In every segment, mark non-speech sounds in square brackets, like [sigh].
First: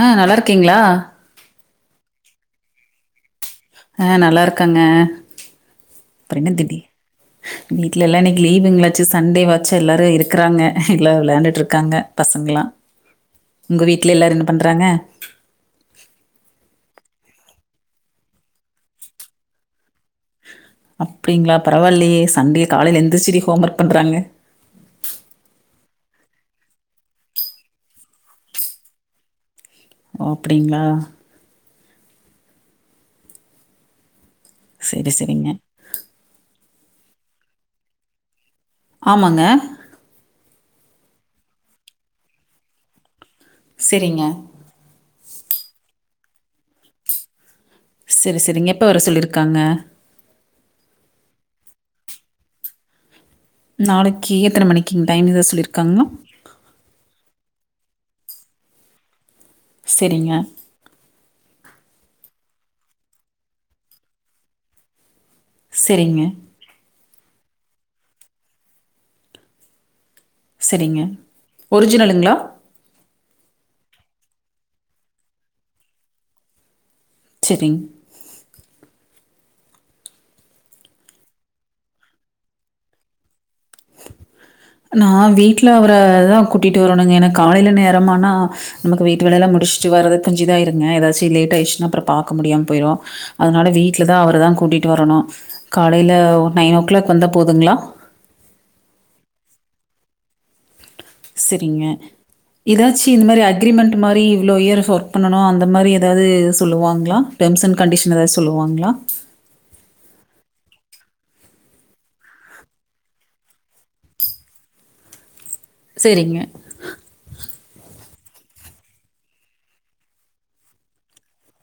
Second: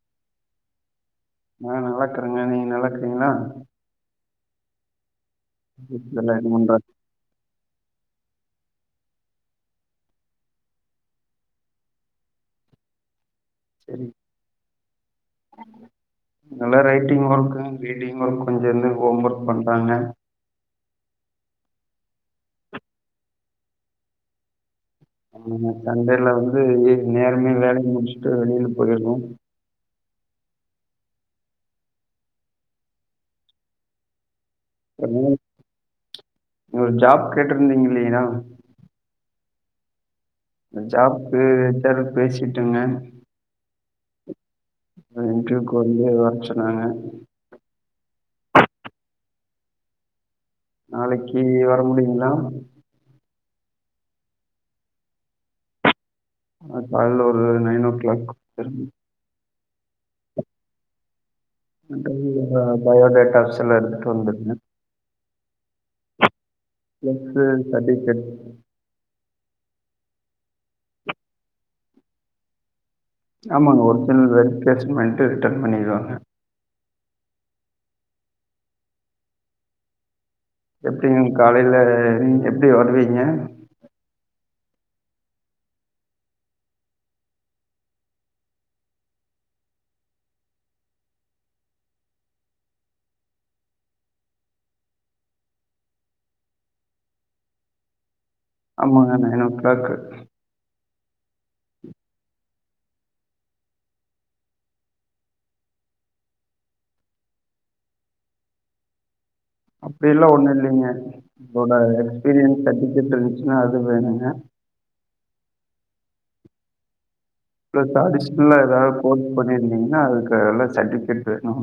அ நல்லாருக்கீங்ளா அ நல்லாக்குறங்க நீங்க நல்லாக்குறிங்ளா அ நல்லாருக்கங்க வீட்ல எல்லா என்ன பண்றாங் வீட்ல எல்லா இன்னிக்கு லீவுங்களாச்சு சண்டேவாச்சு எல்லாரு இருக்கிறாங்க எல்லா வெளைண்டுட்டு இருக்காங்க பசங்களல்லா உங்க சரி வீட்ல எல்லாரு என்ன பண்றாங்க பெயின்டிங் ஒர்க் ரீடிங் ஒர்க் கொஞ்சோ இருந்து ஹோம் ஒர்க் பண்றாங்க அப்டிங்களா பரவாயில்லியே சண்டே காலையில எந்திருச்சிது ஹோம் ஒர்க் பண்றாங்க ஆனா சண்டேல வந்து நேரமே வேல முடிச்சுட்டு வெளில போயிருணு ஓ அப்டிங்களா சரி சரிங்க ஒரு ஜாப் கேட்டிருந்தீங்க இல்லயா ஆமாங்க ஜாப்கு எச்ஆர் பேசிட்டங்க சரிங்க இன்டர்வியூகு வந்து வரசொன்னாங்க. சரி சரிங்க எப்ப வர சொல்லிருக்காங்க நாளைக்கு வர முடியுங்களா நாளைக்கு எத்தன மணிக்கு டைம் எதா சொல்லிருக்காங்களா கால்ல ஒரு நைன்ஓ கிளாக் வந்துருக சரிங்க அது பயோடேட்டா சில எடுத்துட்டு வந்துருக சரிங்க இன்டர்வியூ சர்டிஃபிகெட் சரிங்க ஒரிஜினலுங்களா ஆமாங்க ஒரிஜினல் வெறிபிகேஷன் பண்ணிட்டு ரிட்டர்ன் பண்ணிடுவாங்க [unintelligible] எப்படிங்க காலையில எப்டி வருவீங்க நான் வீட்ல அவரதான் கூட்டிட்டு வரணுங்க என்னா காலையில நேரம்னா நமக்கு வீட்டு வேலைய எல்லாம் முடி ட்டு வர கொஞ்ச இதா ஆயிரூங்கா ஏதாச்சு லேட் ஆயிடுசினா அப்புற பார்க்க முடியாம போயிரும் அதனால வீட்ல தான் அவர தான் [unintelligible] கூட்டிகிட்டு வரணும் காலையில நைன் ஓ கிளாக் வந்தா போதுங்களா ஆமாங்க நயனோக்லாக் சரிங்க ஏதாச்சு இந்த மாரி அக்ரிமெண்ட் மாரி இவ்ளோ இயர் ஒர்க் பண்ணனும் அந்த மாதிரி ஏதாவது சொல்லுவாங்களா டேர்ம்ஸ் அண்ட் கண்டிஷன் எதாவது சொல்லுவாங்களா அப்படி எல்லாம் ஒண்ணு இல்லைங்க உங்களோட எக்ஸ்பீரியன்ஸ் சர்டிகட் இருந்துச்சுன்னா அது வேணுங்க சரிங்க அடிஷ்னலா ஏதாவது கோர்ஸ் பண்ணியிருந்தீங்கன்னா அதுக்கு எல்ல சர்டிபிகேட் வேணும்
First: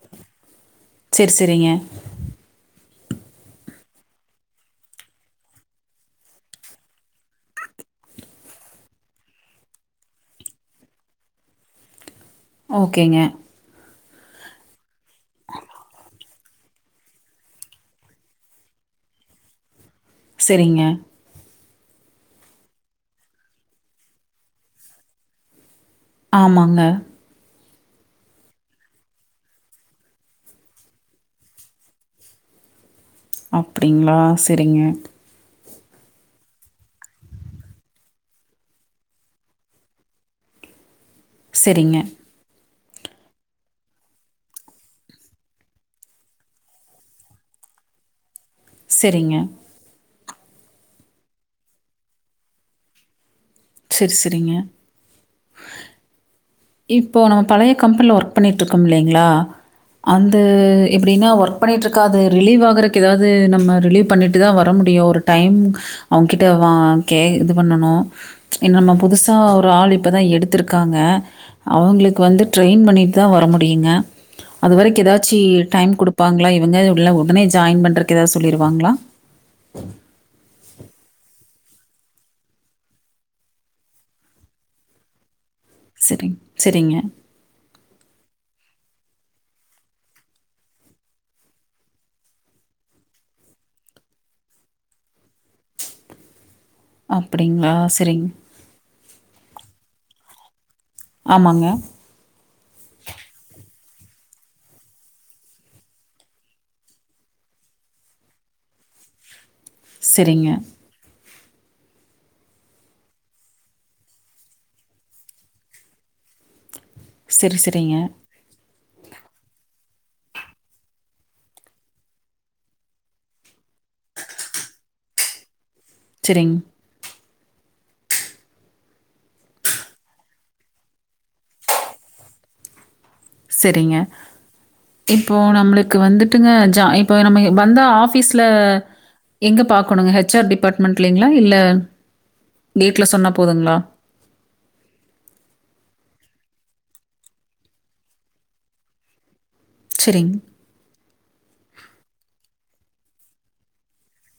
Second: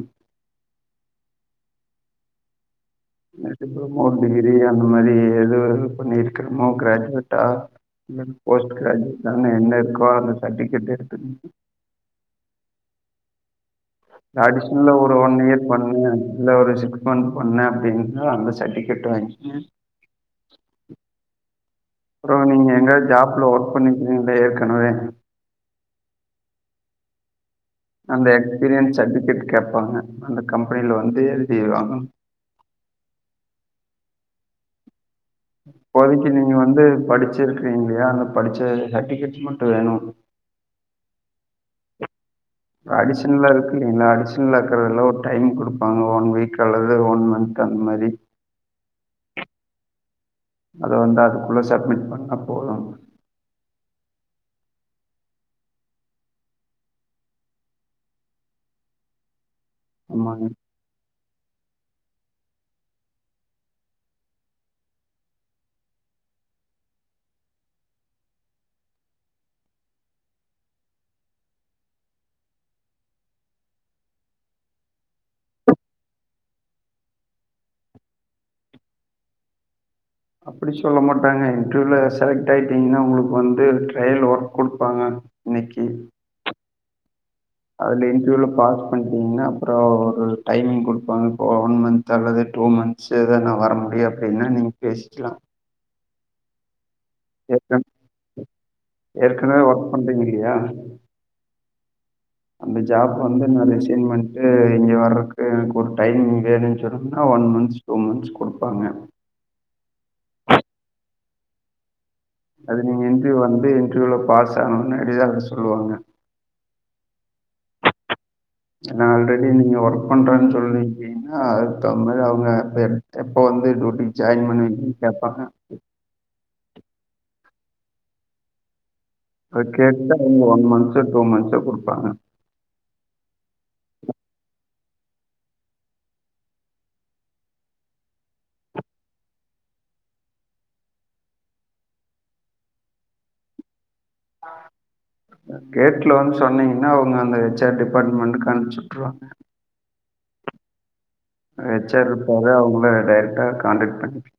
சரி சரிங்க டிப்ளமோ டிகிரி அந்த மாதிரி எதுது பண்ணிருக்கிறமோ கிராஞ்வெட்டா போஸ்ட் கிராஜ்வேட்டா என்ன இருக்கோ அந்த சர்டிஃபிகேட் எடுத்துக்க ஓகேங்க அடிஷன்ல ஒரு ஒன் இயர் பண்ணு இல்ல ஒரு சிக்ஸ் மந்த் பண்ணேன் அப்படின்னுா அந்த சர்டிபிகேட் வாங்கின் சரிங்க. அப்றம் நீங்க எங்கயாது ஜாப்ல ஒர்க் பண்ணிக்கீங்கள ஏற்கனவே ஆமாங்க அந்த எக்ஸ்பீரியன்ஸ் சர்ட்டிபிகேட் கேட்பாங்க அந்த கம்பெனியில வந்து எழுதிவாங்க அப்படிங்களா சரிங்க இப்பதைக்கு நீங்க வந்து படிச்சிருக்கிறீங்க இல்லையா அந்த படிச்ச சர்டிபிகேட் மட்டும் வேணும் சரிங்க அடிஷனலா இருக்கு இலைங்களா அடிஷனலா இருக்கறதெல்லாம் ஒரு டைம் கொடுப்பாங்க ஒன் வீக் அல்லது ஒன் மந்த் அந்தமரி சரிங்க அத வந்து அதுக்குள்ள சப்மிட் பண்ண போதும் சரி சரிங்க இப்போ நம்ம பழைய கம்பெனில ஒர்க் பண்ணிட்டு இருக்கோ இல்லைங்களா அந்த ஆமாங்க. எப்டின்னா ஒர்க் ஒர்க் பண்ணிட்ருக்க அது ரிலீவ் ஆகுறகு ஏதாவது நம்ம ரிலீவ் பண்ணிட்டு தா வர முடியும் ஒரு டைம் அவங்க கிட்ட இப்பவா கே இது பண்ணணு இன்ன நம்ம புதுசா ஒரு ஆள் இப்பதா எடுத்திருக்காங்க அவங்களுக்கு வந்து ட்ரெயின் பண்ணிட்டு தா வர முடியுங்க அதுவரைக்கி ஏதாச்சி டைம் குடுப்பாங்களா இவங்க உள்ள உடனே ஜாயின் பண்றக்கு ஏதாது சொல்லிருவாங்களா [inaudible] அப்படி சொல்ல மாட்டாங்க இன்டர்வியூல செலக்ட் ஆயிட்டீங்கன்னா உங்களுக்கு வந்து ட்ரையல் ஒர்க் குடுப்பாங்க நிக்கி சரிங் சரிங்க அதுல இன்டர்வியூல பாஸ் பண்ணிட்டீங்கன்னா அப்புற ஒரு டைமிங் குடுப்பாங்க ஒன் மந்த் அல்லது டூ மந்த்ஸ் ஏத நா வர முடியு அப்டின்னா நீங்க பேசிக்கலா அப்படிங்களா? ஏற்கன சரிங்க. ஏற்கனவே ஒர்க் பண்றீங்க இல்லையா ஆமாங்க அந்த ஜாப் வந்து நா ரிசைன் பண்ட்டு இங்க வர்றக்கு எனக்கு ஒரு டைம் வேணும்னு சொன்னனா ஒன் மந்த்ஸ் டூ மந்த்ஸ் கொடுப்பாங்க சரிங்க அது நீங்க இன்டர்வியூ வந்து இன்டர்வியூல பாஸ் ஆகணும்னு அடிதா அத சொல்லுவாங்க சரி சரிங்க நா ஆல்ரெடி நீங்க ஒர்க் பண்றேன்னு சொல்லீீருகிங்கன்னா அதுக்கு தகுந் மாரி அவங்க எப்ப வ டூட்டி ஜாய்ன் பண்ணி சரிங் அத கேட்டுட்டா அவங்க ஒன் மந்த்ஸ் டூ மந்த்ஸ் குடுப்பாங்க சரிங்க இப்போ நம்மளுக்கு வந்துட்டுங்க ஜா இப்போ நம்ம வந்தா ஆபீஸ்ல எங்க பாக்கணுங்க ஹச்ஆர் டிபார்ட்மெண்ட்ளங்களா இல்ல டேட்ல சொன்னா போதுங்களா ஆ கேட்ல வந்து சொன்னீங்கன்னா அவங்க அந்த ஹச்ஆர் டிபார்ட்மெண்ட்க்கு அனுப்பிச்சிட்டுருவாங்க [inaudible] ஹெச்ஆர் இருப்பாகா அவங்கள டைரெக்ட்டா கான்டக்ட் பண்ணிக்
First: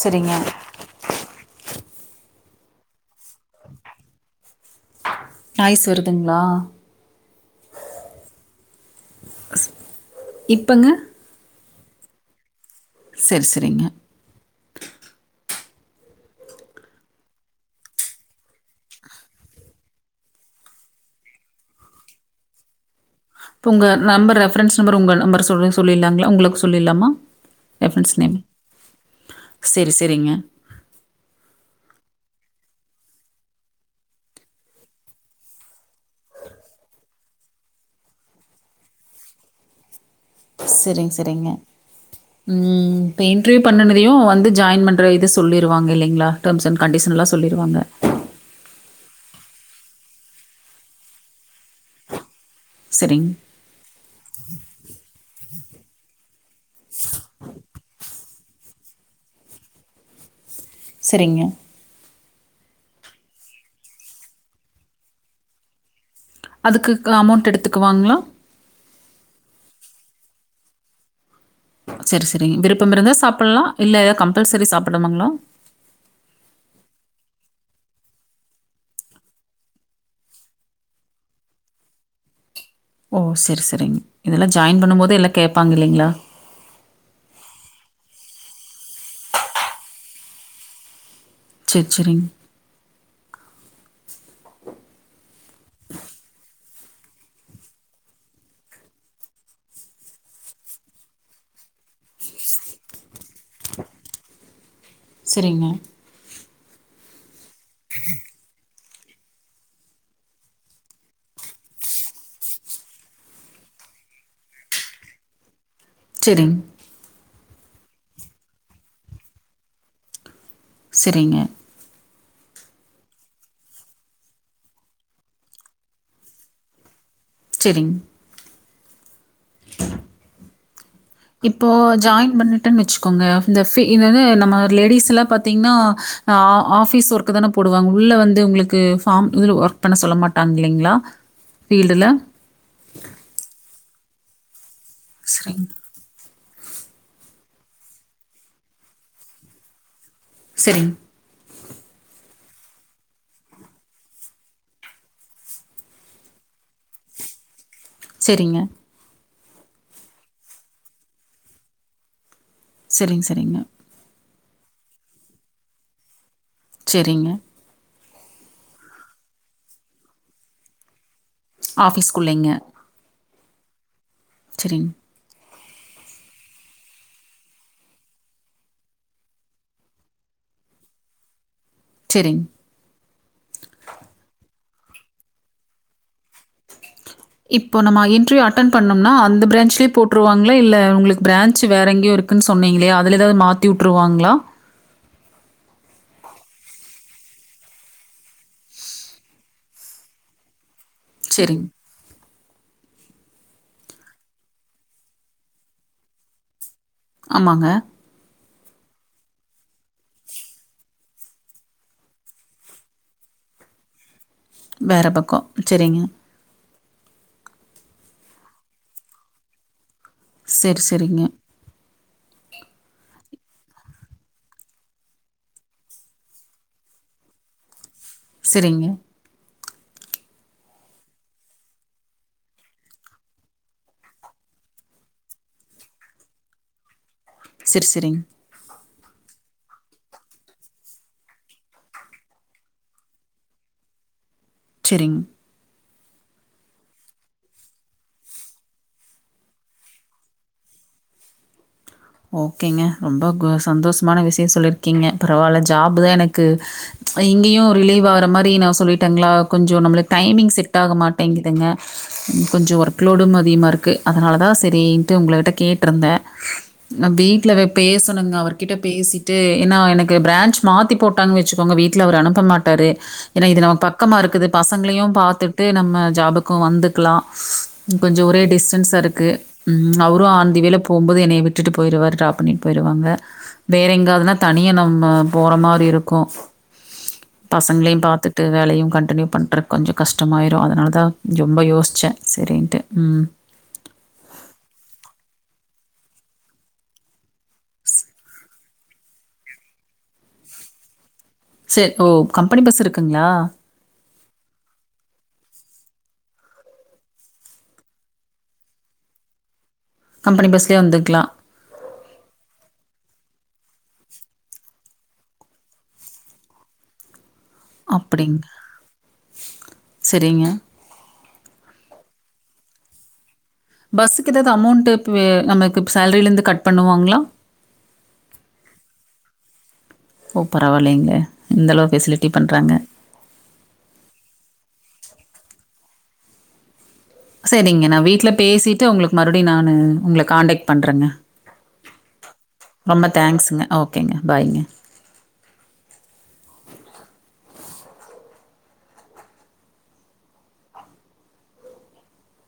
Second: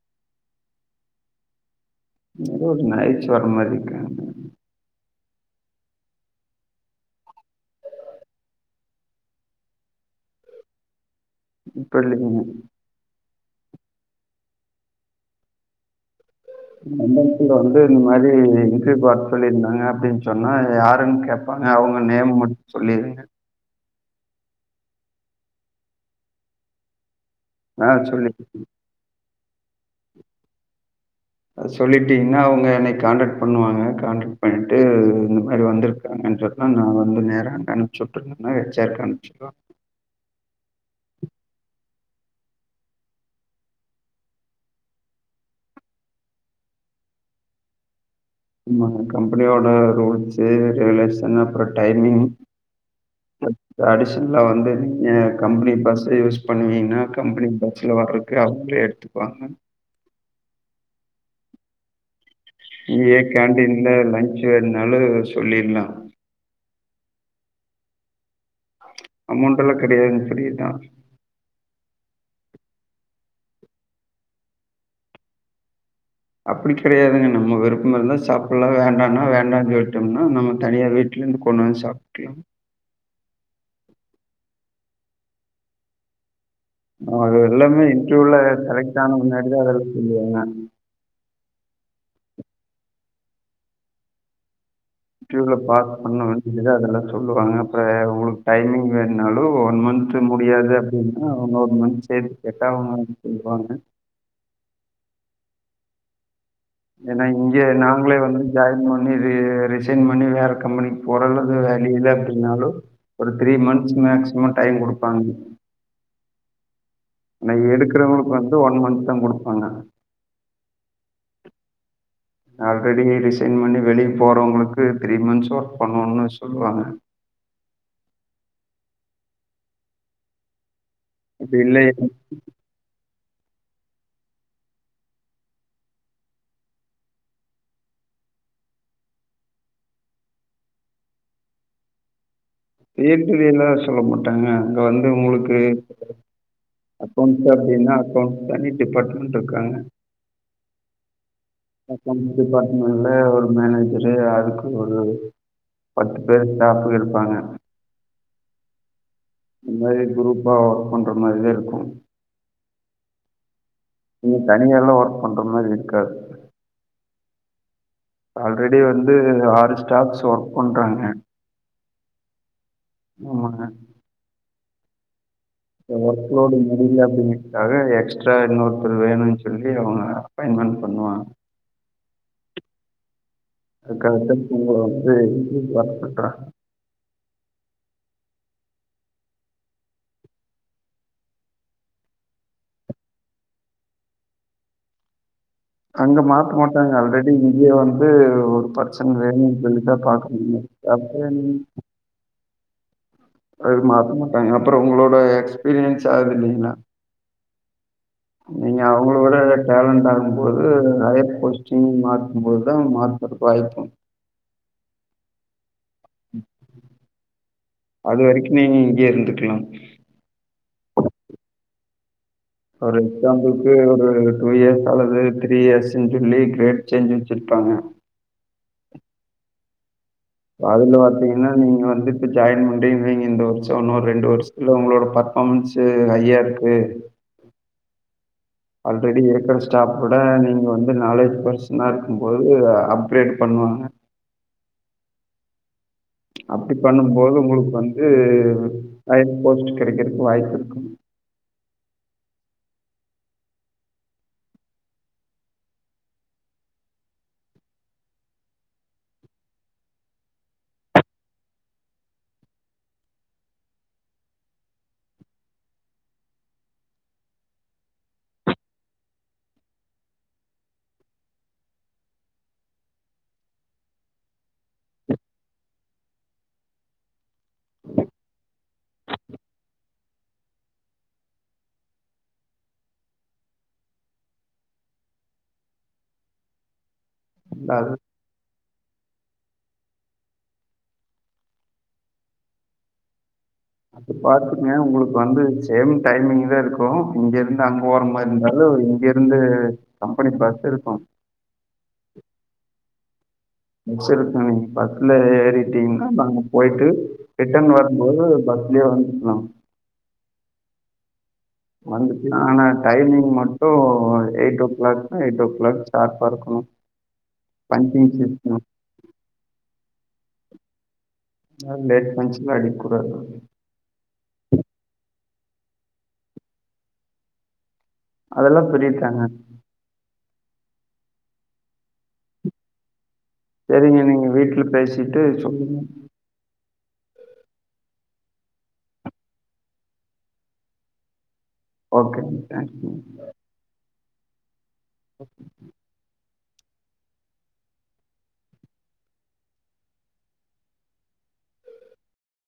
சரிங்க ஏதோ ஒரு ஞாயிற்று வர மாரி இருக்க நாய்ஸ் வருதுங்களா இப்பங்க இப்பள்ளங்க சரி சரிங்க அந்த எடத்ல வந்து இந்த மாரி இருக்கு பாரு சொல்லிருந்தாங்க அப்டின் சொன்னா யாருனு கேப்பாங்க அவுங்க நேரம் முடிஞ்ச் சொல்லிருங்க உங்க நம்பர் ரெஃபரன்ஸ் நம்பர் உங்க நம்பர் சொல்லு சொல்லிலாங்களா உங்ளுக்கு சொல்லிலாமா ஆ சொல்லு செரி செரிங்க சொல்லிடீங்னா அவுங்க என்னய கான்ரக்ட் பண்ணுவாங்க கான்டக்ட் பண்ட்டு இந்த மாரி வந்துருகாங்க நா வந்து நேரா அனுப்ச்சு [unintelligible] சரிங்க, சரிங்க. ம் இப்ப இண்ட்ருயூ பண்ணுனதயு வந்து ஜாயின் பண்ற இது சொல்லிருவாங்க இல்லைங்ளா டெம்ஸ் அண்ட் கண்டிஷன்லா சொல்லிருவாங்க ஆமா கம்பெனியோட ரூல்ஸு ரெகுலேஷனு அப்போற டைமிங் செரிங் அடிஷ்னலா வந்து நீங்க கம்பெனி பஸ் யூஸ் பண்ணுவீங்ன்னா கம்பெனி பஸ்ல வர்ர அவங்களே எடுத்துபாங்க செரிங்க இங்கயே கேண்டின்ல லன்ச் வேணுனாலு சொல்லிர்லா அதுக்கு க அமௌண்ட் எடுத்துக்குவாங்ளா அமௌண்ட் எல்லா கெடையாதுங் ஃப்ரீ தா செரி செரி விருப்பம் இருந்தா சாப்படலா இல்ல எதாது கம்பல்சரி சாப்படனுங்ளா அப்புடி கெடையாதுங்க நம்ம விருப்பம் இருந்தா சாப்படலா வேண்டானா வேண்டான் சொல்ட்டம்னா நம்ம தனியா வீட்ல இருந்து கொண்டு வந்து சாப்டுக்லாங் ஓ செரி செரிங் இதெல்லா ஜாய்ன் பண்ணும் போதே எல்லா கேப்பாங் இல்லைங்ளா அது எல்லாமே இன்ட்ரியூல செலெக்ட் ஆன முன்னாடிதா அதெல்லா சொல்லுவாங்க செர் செரிங் இன்ட்ரியூல பாஸ் பண்ணவங்கள்தா அதெல்லா சொல்லுவாங்க அப்றோ உங்ளுக்கு டைமிங் வேனுனாலு ஒன் மந்த் மந்த் முடியாது அப்டினா இன்னு ஒன் மந்த் சேத்து கேட்டா அவுங்க சொல்லுவாங்க செரிங்க ஏனா இங்க நாங்களே வந்து ஜாய்ன் பண்ணிது ரிசைன் பண்ணி வேற கம்பெனிக் போற இது வேல்யூ இல்ல அப்டினாலு ஒரு three months maximum time time குடுப்பாங்க செரிங் ஆனா எடுக்றவங்ளுக்கு வந்து ஒன் மன்த் தா குடுப்பாங்க செரிங்க ஆல்ரெடி ரிசைன் பண்ணி வெளிய போறவங்களுக்கு த்ரீ மன்த்ஸ் ஒர்க் பண்ணோனு சொல்லுவாங்க செரிங் அப்படி இப்போ இல்லை ஜாய்ன் பண்ணிட்டன் வச்சுகோங்க இந்த ஃபீ இந்த வந்து நம்ம லேடிஸ்லா பாத்தீங்னா அ ஆஃபீஸ் ஒர்க்கு தான போடுவாங்க உள்ள வந்து உங்ளுக்கு ஃபாம் இதுல ஒர்க் பண்ண சொல்ல மாட்டாங் இல்லைங்ளா ஃபீல்டுல ஃபீல்டு வேலா சொல்ல மாட்டாங்க அங்க வந்து உங்குளுக்கு சரிங்க, அக்கௌண்ட்ஸ் அப்டினா அக்கௌண்ட்ஸ் தனி டிபார்ட்மெண்ட் இருக்காங்க செரிங் அகாகௌன்ட் டிபாட்மெண்ட்ல ஒரு மேனேஜரு அதுக்கு ஒரு பத்து பேரு ஸ்டாஃபுக இருப்பாங்க செரிங்க இந்த மாரி க்ரூப்பா ஒர்க் பண்ற மாரிதா இருக்கு செரிங் செரிங்க நீங்க தனியாலா ஒர்க் பண்ற மாரி இருக்காது செரிங்க ஆல்ரெடி வந்து ஆறு ஸ்டாஃப்ஸ் ஒர்க் பண்றாங்க ஆஃபீஸ்குள்ளைங்க ஆமாங்க சரிங் ஒர்க்லோடு முடியல அப்டின்றக்காக எக்ஸ்ட்ரா இன்னொருத்தர் வேணுன் சொல்லி அவங்க அப்பாய்ண் மெண்ட் பண்ணுவாங் சரிங்க. அதுக்காகத்தா இங்க வந்து இப்டி ஒர்க் பண்றாங்க இப்போ நம்ம இன்டரியூ அட்டன் பண்ணம்னா அந்த பிரான்ச்லயே போட்ருவாங்களா இல்ல உங்களுக்கு பிரான்ச் வேற எங்கயோ இருக் குன்னு சொன்னீங்களே அதுல எதாவது மாத்தி உட்ருவாங்ளா அங்க மாத்த மாட்டாங்க அல்ரெடி இங்கயே வந்து ஒரு பர்சன் வேணுன் சொல்லிதா பாக்க முடியு அப்ற என் சரிங்க. அது மாத்த மாட்டாங்க அப்பற உங்களோட எக்ஸ்பீரியன்ஸ் ஆகுது இல்லிங்ளா ஆமாங்க நீங்க அவங்கள விட டேலண்ட் ஆகும்போது நறைய போஸ்டிங் மாத்தும் போதுதா மாத்த வாய்ப்பு வேற பக்கோ சரிங்க அது வரைக்குமே இங்கேயே இருந்துக்குலா செர் செரிங்க ஒரு எக்ஸாம்பிள்க்கு ஒரு டூ இயர்ஸ் அல்லது த்ரீ இயர்ஸுன் சொல்லி கிரேட் சேஞ்சுன் சொல்லி காங்க செரிங்க அதுல பாத்தீங்கன்னா நீங்க வந்துட்டு ஜாயின் பண்றீீங்க இந்த வருஷோ ஒன்னோரு ரெண்டு வருஷத்துல உங்களோட ப அக்கவுண்ட்சு ஹையா இருக்கு செர் செரிங்க ஆல்ரெடி இருக்குற ஸ்டாஃப் விட நீங்க வந்து நாலேஜ் பர்சனா இருக்கும்போது அப்கிரேட் பண்ணுவாங்க செரிங் அப்டி பண்ணும்போது உங்களுக்கு வந்து ஹயர் போஸ்ட் கெடைக்கிறக்கு வாய்ப்பு இருக்கும் ஓகேங்க ரொம்ப கு சந்தோஷமான விஷய சொல்லிருக்கீங்க பரவால்ல ஜாப் தா எனக்கு சோ இங்கேயு ரிலீவ் ஆகுற மாரி நா சொல்லிட்டேங்களா கொஞ்சோ நம்மளுக்கு டைமிங் செட் ஆக மாட்டேங்கிதுங்க கொஞ்சோ ஒர்க்லோடும் அதிகமா இருக்கு அதனால தா சரின்ட்டு உங்களட்ட கேட்டிருந்தே நா வீட்லவே பேசணுங்க அவர் கிட்ட பேசிட்டு ஏன்னா எனக்கு பிரான்ஞ்ச் மாத்தி போட்டாங்க வச்சுக்கோங்க வீட்டுல அவர் அனுப்ப மாட்டாரு ஏன்னா இது நம்ம பக்கமா இருக்குது பசங்களையு பாத்துட்டு நம்ம ஜாபுக்கு வந் துக்கலா கொஞ்சோ ஒரே டிஸ்டன்ஸா இருக்கு ம் அவரு ஆன் தி வேல போம்போது என்னைய விட் டுட்டு போயிருவாரு டிராப் பண்ணிட்டு போயிருவாங்க வேற எங்காதுன்னா தனியா நம்ம போற மாரி இருக்கு அது பசங்களையு பாத்துட்டு வேலையு கன் டினியூ பண்றக்கு கொஞ்சோ கஷ்டமாயிறு அதனால தா ரொம்ப யோச்சே செரின்ட்டு ம் அது பாத்துங்க உங்களுக்கு வந்து சேம் டைமிங் தா இருக்கு இங்க இருந்து அங்க போற மாரி இருந்தாலு இங்க இருந்து கம்பெனி பஸ் இருக்கு செ ஓ கம்பெனி பஸ் இருக்குங்க்ளா வச்சு இருக்காங் நீ பஸ்ல ஏறிட்டீங்கன்னா நாங்க போயிட்டு ரிட்டன் வரும்போது ப ஸ்லயே வந்துக்லா கம்பெனி பஸ்லயே வந்துக்லா வந்துக்லா ஆனா டைமிங் மட்டு eight o'clock eight o'clock சார்பா இருக்கனு அ [unintelligible] இருக்கனு செரிங்க ந லேட் பஞ்சுல அடிக் கூடாது பஸ்ஸுக்கு ஏதாவது அமௌண்டுப்பே நமக்கு சேலரில இருந்து கட் பண்ணுவாங்களா அதெல்லா ஃபிரித்தாங்க ஓ பரவாயில்லைங்க இந்தளவு ஃபெசிலிட்டி பண்றாங்க செரிங்க நீங்க வீட்டுல பேசிட்டு சொல்லுங்க செரிங்க நா வீட்டு்ல பேசிட்டு உங்களுக்கு மறுபடியு நானு உங்கள காண்டாக்ட் பண்றேங்க ஓகேங்க தேங்க்ஸுங்க ரொம்ப தேங்க்ஸுங்க ஓகேங்க பாய்ங்க